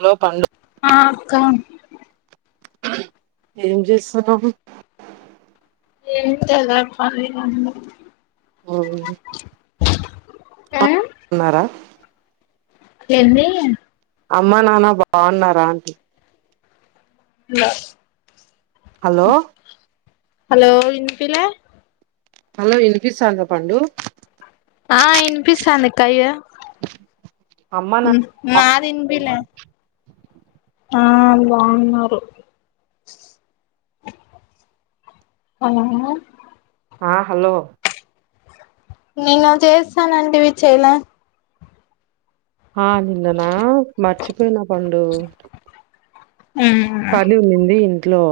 Hello Pandu ఆ అక్క. ఏం జేస్తున్నావు. ఏం లేద్రా పని ఉంది. ఉమ్మ్ ఆ ఉన్నారా. తేంది. అమ్మ, నాన్న బాగున్నారా ఆంటీ. లా. హాలో. హలో ఇన్పిలే. హలో ఇనిపిస్తందా పండు. ఆ ఇన్పిస్తాంది అక్కయ్య, అమ్మ ఉమ్ నాన్న నాది ఇన్పియ్లే. ఆ బాగున్నారు. [unintelligible] ఆ హలో. నిన్న చేస్తా నంటివి చెయలే. ఆ నిన్ననా మర్చిపోయిన పండు. పనీ ఉండింది. ట్లో.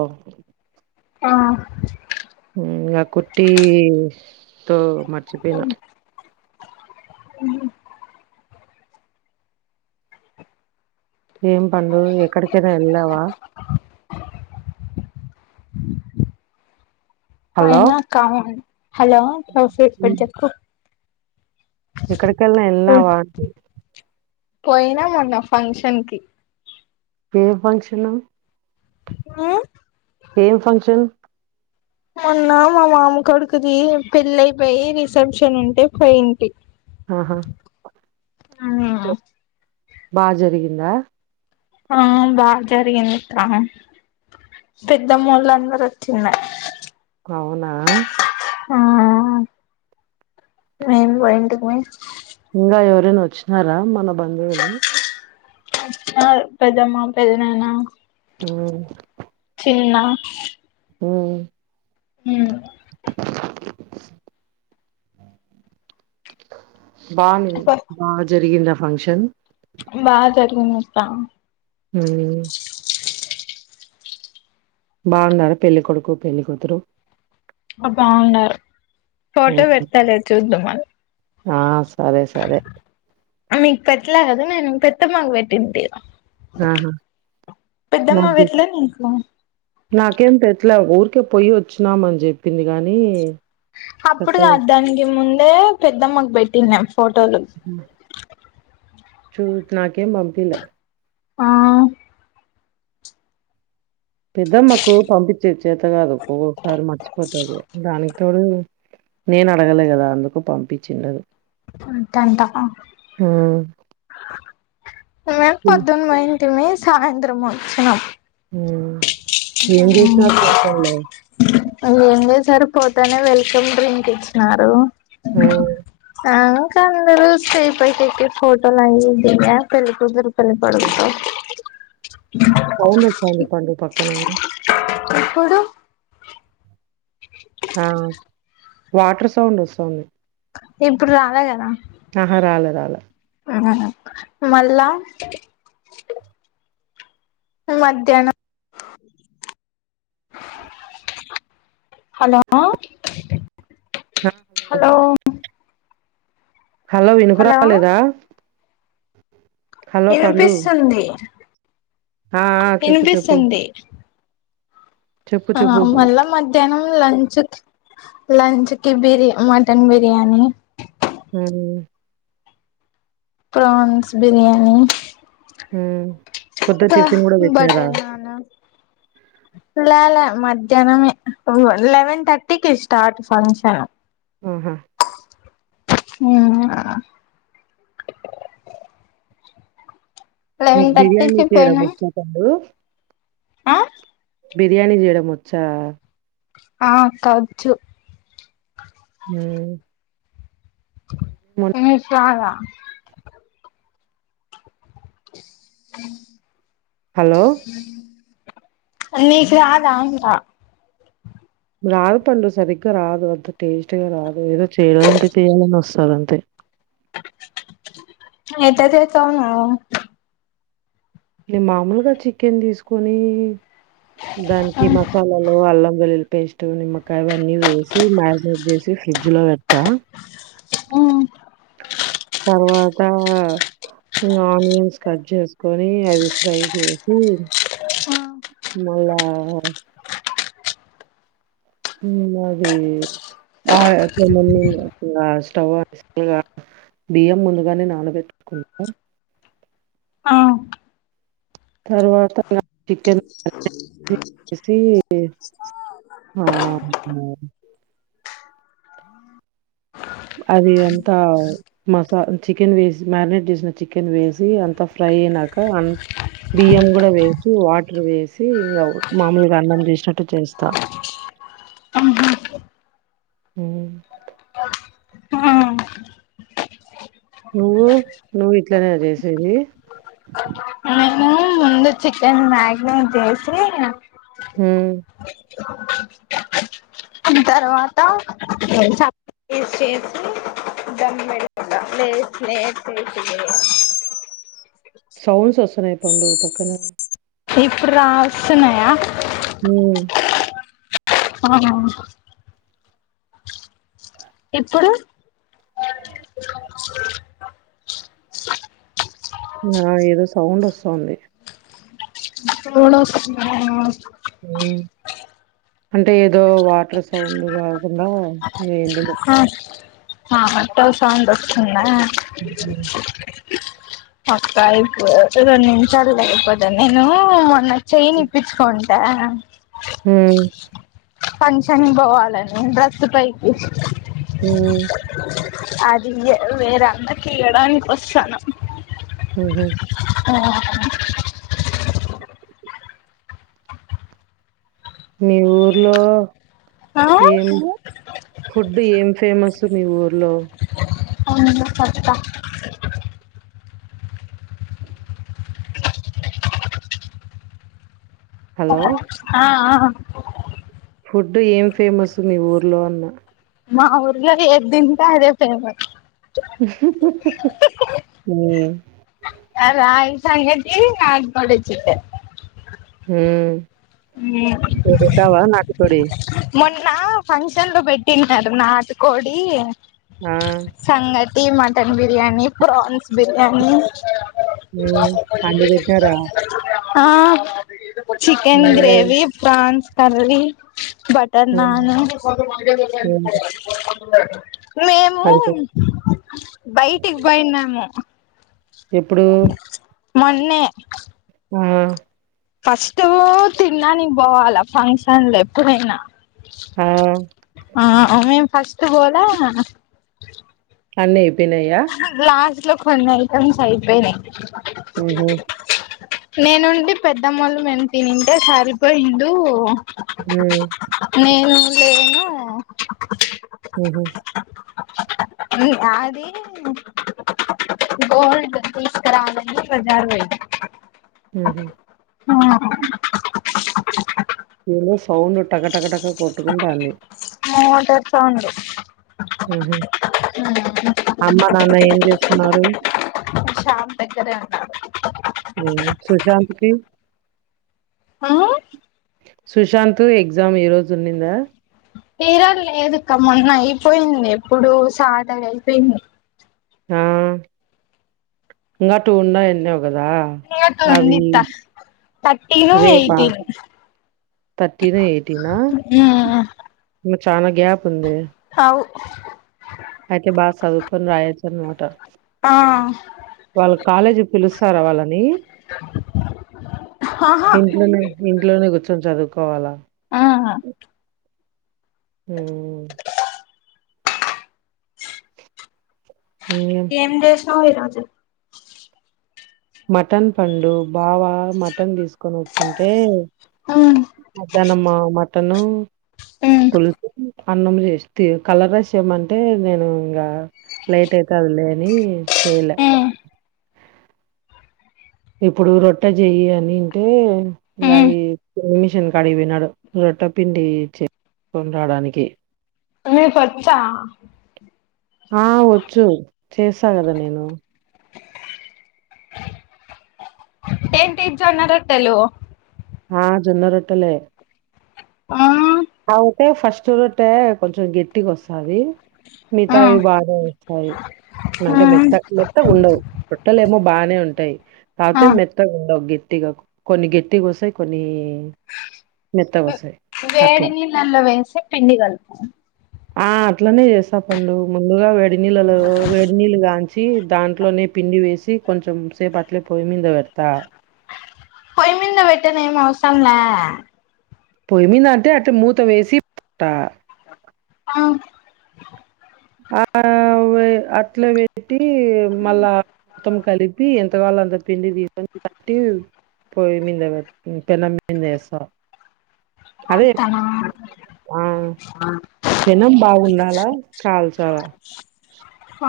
ఆ. ఆ కుట్టి తో. మర్చిపోయిన. ఉమ్. ఏం పండు ఎక్కడికన్నా ఎళ్ళావా. హ్ హలో పొయ్న అక్కా మొన్. హలో ఓకే ఇప్పుడు జెప్పు. ఎక్కడీకైన ఎల్లావ. పోయిన మొన్న ఫంక్షన్ కి. ఏం ఫంక్షను. ఉమ్ ఏం ఫంక్షన్. మొన్న మా మామ కొడుకుది పెళ్లయిపోయి రిసెప్షన్ ఉంటే పోయింటి. ఆహ్ ఉ ఆ బాగా జరిగిందా. ఆహ్ బాగ జరిగింది అక్క. పెదమ్మొల్లు అందరు వచ్చిన్నారు. అవునా. ఆహ్ మేము పోయింటిమి. ఇంకా ఎవరైనా వచ్చినారా మన బంధువులు. వచ్చినారు పెద్దమ్మ పెద్దనాన్న. ఉమ్ తిన్న. ఉమ్ ఉమ్ చ్ బానే బాగ జరిగింద. ఫంక్షన్. బాగా జరిగింది అక్క. హ్మ్ బాగున్నార పెళ్ళికొడుకు పెళ్ళికూతురు. అ బాగున్నారు. ఫోటో పెడతాలే చూద్ద మని. ఆహ్ స్ మీకు పెట్లే కదు నేను. పెద్దమ్మ కు పెట్టింటి. ఆహా ఊహు పెట్టలే నీకు నాకేం పెట్లా ఊర్. ఓకే పొయి వచ్చినాం అని చెప్పింది గానీ. అప్పుడు కాదు దానికి ముందే పెద్దమ్మకు పెట్ట్ పెట్టిన. ఫోటోలు. చూద్ నాకేం పంపియలే. ఆహ్ పెద్దమ్మకు పంపించేది చేత కాదు ఒక్కొక్కసారి మర్చిపోతది దానికి తోడు. నేను అడగలే కదా అందుకు పంపించిండదు ంటంటా హ్మ్ మెను హ్మ్ పద్దు మహ ఎ సాయంత్రం వచ్చినం ఆ అ సార్ పోతేనే వెల్కమ్ డ్రింక్ ఇచ్చినారు హ్మ్ ఆ అంద స్టే పైకి ఫోటో లా ఉంది పళ్లికుద్దరు పని పడుత పౌన వ చాంది పడు పక్కన ఎప్పుడు ఆ వాటర్ సౌండ్ వస్తుంది ఇప్పుడు రాలే కదా ఆహా రాలా రాలా మల్ళ మధ్యాహ్నం హలో హా హలో హలో వినుకు రాలేదా వినిపిస్తుంది ఆ! ఆ! చెప్పు చెప్పు. వినిపిస్తుంది చెప్పు ఆ చెప్పు. మళ్ళ మధ్యాహ్నం లంచ్ లంచ్ కి బియ మటన్ బిర్యానీ ఆ ప్రాన్స్ బిర్యానీ హ ఇకా బటర్ నానా ల మధ్యాహ్నమే లెవెన్ థర్టీకి స్టార్ట్ ఫంక్షన్ ఆహా అ మీకు బిర్యానీ చేయడం పోయినం ఆచ పండు ఆ బిర్యానీ చేయడం వచ్చా ఆ అక్క అచ్చు ఆ నీకురద అ హలో అ నీకు రాదా అంట రాదు పండు సరిగ్గా రాదు అంత టేస్టీగా రాదు ఏదో చేయాలంటే చేయాలని వస్తారు అంతే ఎంత చేస్తావ్ నువ్వు నేను మామూలుగా చికెన్ తీసుకొని దానికి మసాలాలు అల్లం వెలిల్ పేస్ట్ నిమ్మకాయవన్నీ వేసి మ్యారినేట్ చేసి ఫ్రిడ్జ్ లో వేడుతా ఆ తర్వాత ఇంకా ఆనియన్స్ కట్ చేసుకొని అవి ఫ్రై చేసి మళ్ళా ఉ అది బాగా ఆమ స్టవ్గా బియ్యం ముందుగానే నానబెట్టుకుంట ఆ తరువాత నా చికెన్ మ్యారినేట్ చేసి ఆ అది అంతా మసా చికెన్ వేసి మ్యారినేట్ చేసిన చికెన్ వేసి అంతా ఫ్రై అయినాక అన్ బియ్యం కూడా వేసి వాటర్ వేసి ఇంకా మామూలుగా అన్నం చేసినట్టు చేస్తా ఆహా ఉ ఆ నువ్వు నువ్వు ఇట్లనేనా చేసేది నేను ముందు చికెన్ మ్యగ్నెట్ చేేసి ఉ తర్వాత చాప్ పేస్ట్ చేసి దమ్ పెడతా ప్లేట్ సౌండ్స్ వస్తున్నాయి పండు పక్కన ఇప్పుడు రా వస్తున్నాయా హ ఆహా ఇప్పుడు అ నా ఏదో సౌండ్ వస్తుంది సౌండ్ వస్తుందా అంటే ఏదో వాటర్ సౌండ్ కాకుండా ఏందుగు ఆ మత్త సౌండ్ వస్తుంద అక్క అయిపో రెండు నిమిషాలు ఐపోతను నేను మొన్న చెయ్యి ఇప్పించుకోండి తయన ఉ ఫంక్షన్ పోవాలని డ్రెస్ పైకి ఉ అది ఇయ్య వేరందరికి ఇయ్యడానికి వస్తాను ఉహు ఆహహా మీ ఊర్లో ఆ ఏం ఫుడ్ ఏం ఫేమస్ మీ ఊర్లో ము తట్ట హలో ఆ ఆ ఫుడ్ ఏం ఫేమస్ మీ ఊర్లో అన్న మా ఊర్లో ఎద్ దికా ఇదే ఫేమస్ హ అ రా ఇ సంంగతి నాకోడిచ్చతే హ కావా నాకు తోడ ఇలా ఫంక్షన్ లో పెట్టినడు నాటుకోడి ఆ! సంగతి ఈటీ మటన్ బిర్యానీ ప్రాన్స్ బిర్యానీ అడిపోేతుార ఆ చికెన్ అయి దవ ప్రన్స్ తర్లీ బటర్ హ్మ్. నాన్ ఉ హ్మ్. మేము అంతే. బయటికి పోయినాము ఎప్పుడు మొన్నే ఉమ్ ఫస్ట్ తిన్నానికి పోవాల ఫంక్షన్ ఎప్పుడైనా ఆ! ఆ అవే ఫస్ట్ బోలా అన్నే లాస్ట్ లో కొన్ని ఐటమ్స్ అయిపోయినాయి ఉంహు నేనుండి పెద్దమ్మళ్లుు మను తినింటే సరిపోయిడు హ్మ్. నేను లేనా హఉంహు అది అది గోల్డ్ తీసుకురావాలని పడ్డారు ఉంహు ఆ ఏదో సౌండ్ టకటకటక కొట్టుకుంటంది టర్ సౌండ్ ఉహ్ హు అమ్మ నాన్న ఏం చేస్తున్నారు. శ్యామ్ దగ్గరే ఉన్నాడు. ఉహ్ హు సుశాంత్ కిి ఆహ్ సుశాంత్ ఎగ్జామ్ ఈ రోజున్నిందా. తీరా లేదక్క మొన్న అయిపోయింది. ఎప్పుడు సాటర్డే అయిపోయింది. ఆ ఇంగా టూ వున్నయి అన్నవ్ కదా ఇంగ అవి ఉంది థర్టీన్ రేపా ఎయిటీన్ థార్టీన్ ఎయిటీనా చానా గ్యాప్ ఉందే. అవు అయితే బాగ్ సదూవ్కోన్ రాయచ్చన్ మాటా ఆ వాళ్ళ కాలేజీ పిలుస్తారా. వాళ్ళని ఆహా ఇంట్లోనే ఇంట్లోనే కూర్చొని చదువుకోవాలా ఉహ్మ్ ఇంగేం ఏం జెస్ వ్ ఈ రాజు మటన్ పండు బావా మటన్ తీసుక్ క్కొని వచ్చింటే మద్యనమా మ టాను పులుసు అన్నం చేస్తి. కలర్ రైస్ చేయమంటే నేను ఇంగా లేట్ అయితాదిలే అని చేయలే ఇప్పుడు రొట్టె చెయి అనింటే. ఇంగ అది మిషన్ కడిగిపోయినాడు రొట్టె పిండి. చేసుకొని రడానికి నిక్ వచ్చా హా వచ్చు చేస్తా కదా నేను తింటారా టెంటి జొన్న రొట్టెలు హా జొన్న రొట్టలే ఆహ్ అంటే ఫస్ట్ రొట్టే కొంచెం గట్టిగా వస్తది. ఆ మిగతాయి బానే వస్తాయి. అంటే మెత్త మెత్త ఉండవు రొట్టలే ఏమో బానే ఉంటాయి. ఆ కాకపోతే మెత్త ఉండవు గిట్ గట్టిగా కొన్ని గేట్టిగోస్తాయి కొన్ని మెత్తగోస్తాయి అట్లా నీళ్లలో వేసే పిండి కలుపు ఆ అట్లనే చేసా పండు ముందుగా వేడి నీళ్ళలొ వేడి నీళ్ గా వచ్చి దాంట్లోనే పిండి వేసి కొంచెం సేపు అట్లే పొయి మీద పెడతా. పొయ్యి మీదనే పెట్టనే అవసరంలే. పొయ్యిమీద అంటే అట్ల మూత వేసి [inaudible] తా ఆ ఆవే అట్లవే పెట్టి మళ్ళ మొత్తం కలిపి ఎంత గావాలో అంత పిండి తీసుకొని పట్టి పోయి మీంద పెట్టి పెనం మిందవేస్తా. అదే అత్తనా అ పెనం బాగుండాలా. కాల్చావా హ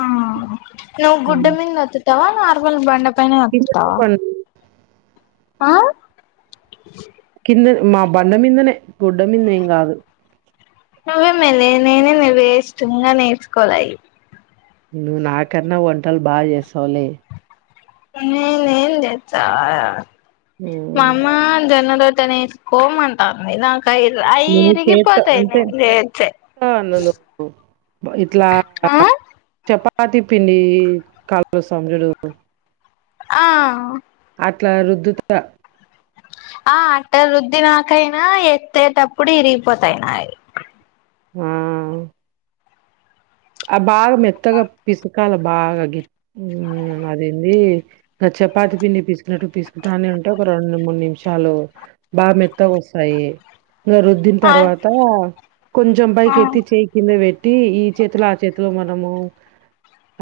నువ్వు హ్మ్. గుడ్డమిదనే ఒత్తు తవా నార్మల్ బండ బండపైనే కిందనే ఒత్తుతవా. పన్ ఆ కింద మా బండ మిదనే గుడ్డ మిదేం కాదు. నువ్వే మెలే నేనే మే వెస్ట్ ఇంగా నేర్చుకోలే అయి నువ్వు నాకన్నా వంటలు బాచేస్తావులే. నేనేం చేస్తా మా హ్మ్. అమ్మ జొన్నరొ ట్ట నెరుసుకో మంటది నా నువ్వు చేస్త అంటే చేస్తే నన్న ఇట్లా ఆ చెపా పాతి పిండి కలుపు [inaudible] చూడు ఆ అట్లా రుద్దుత ఆ అట్ట రుద్ది నాకైనా ఎత్తేటప్పుడు విరిగిపోతాయినాయి. ఆ ఆ బాగా మెత్తగా పిసుకాల బాగా గి అదేంది ఇ చపాతి పిండి పిసుకనట్టు పిసుకుతానే ఉంటే ఒక రెండు మూడు నిమిషాలు బాగా మెత్తగా వస్తాయి ఇగా రుద్దిన ఆ తర్వాత కొంచెం ఆ పైకి ఎత్తి చేయి కింద పె ట్టి ఈ చేతులు ఆ చేతిలో మనము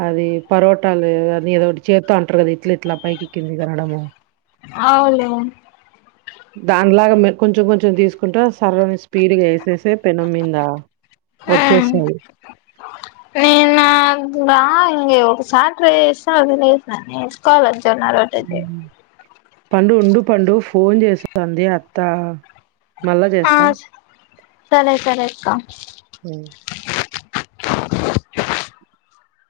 అది పరోటాలు అ ఏదో ఒకటి చేతి అంటరు కదా ఇట్ల ఇట్లా పైకిక్కిందికి అనడము. అవును. దానిలాగా మె కొంచెం కొంచెం తీసుకు ంటా సరని స్పీడ్గా వేసేసే పెనం మీద ఉమ్ వచ్చేస్తది. నేను రా ఇ ఒక సారి ట్రై చెసినా నేరుసుకోవాల. జొన్న రొట్టె చే హ్మ్. పండు ఉండు పండు ఫోన్ చేస్తోంది అత్తా ఆ సరే సరేక్క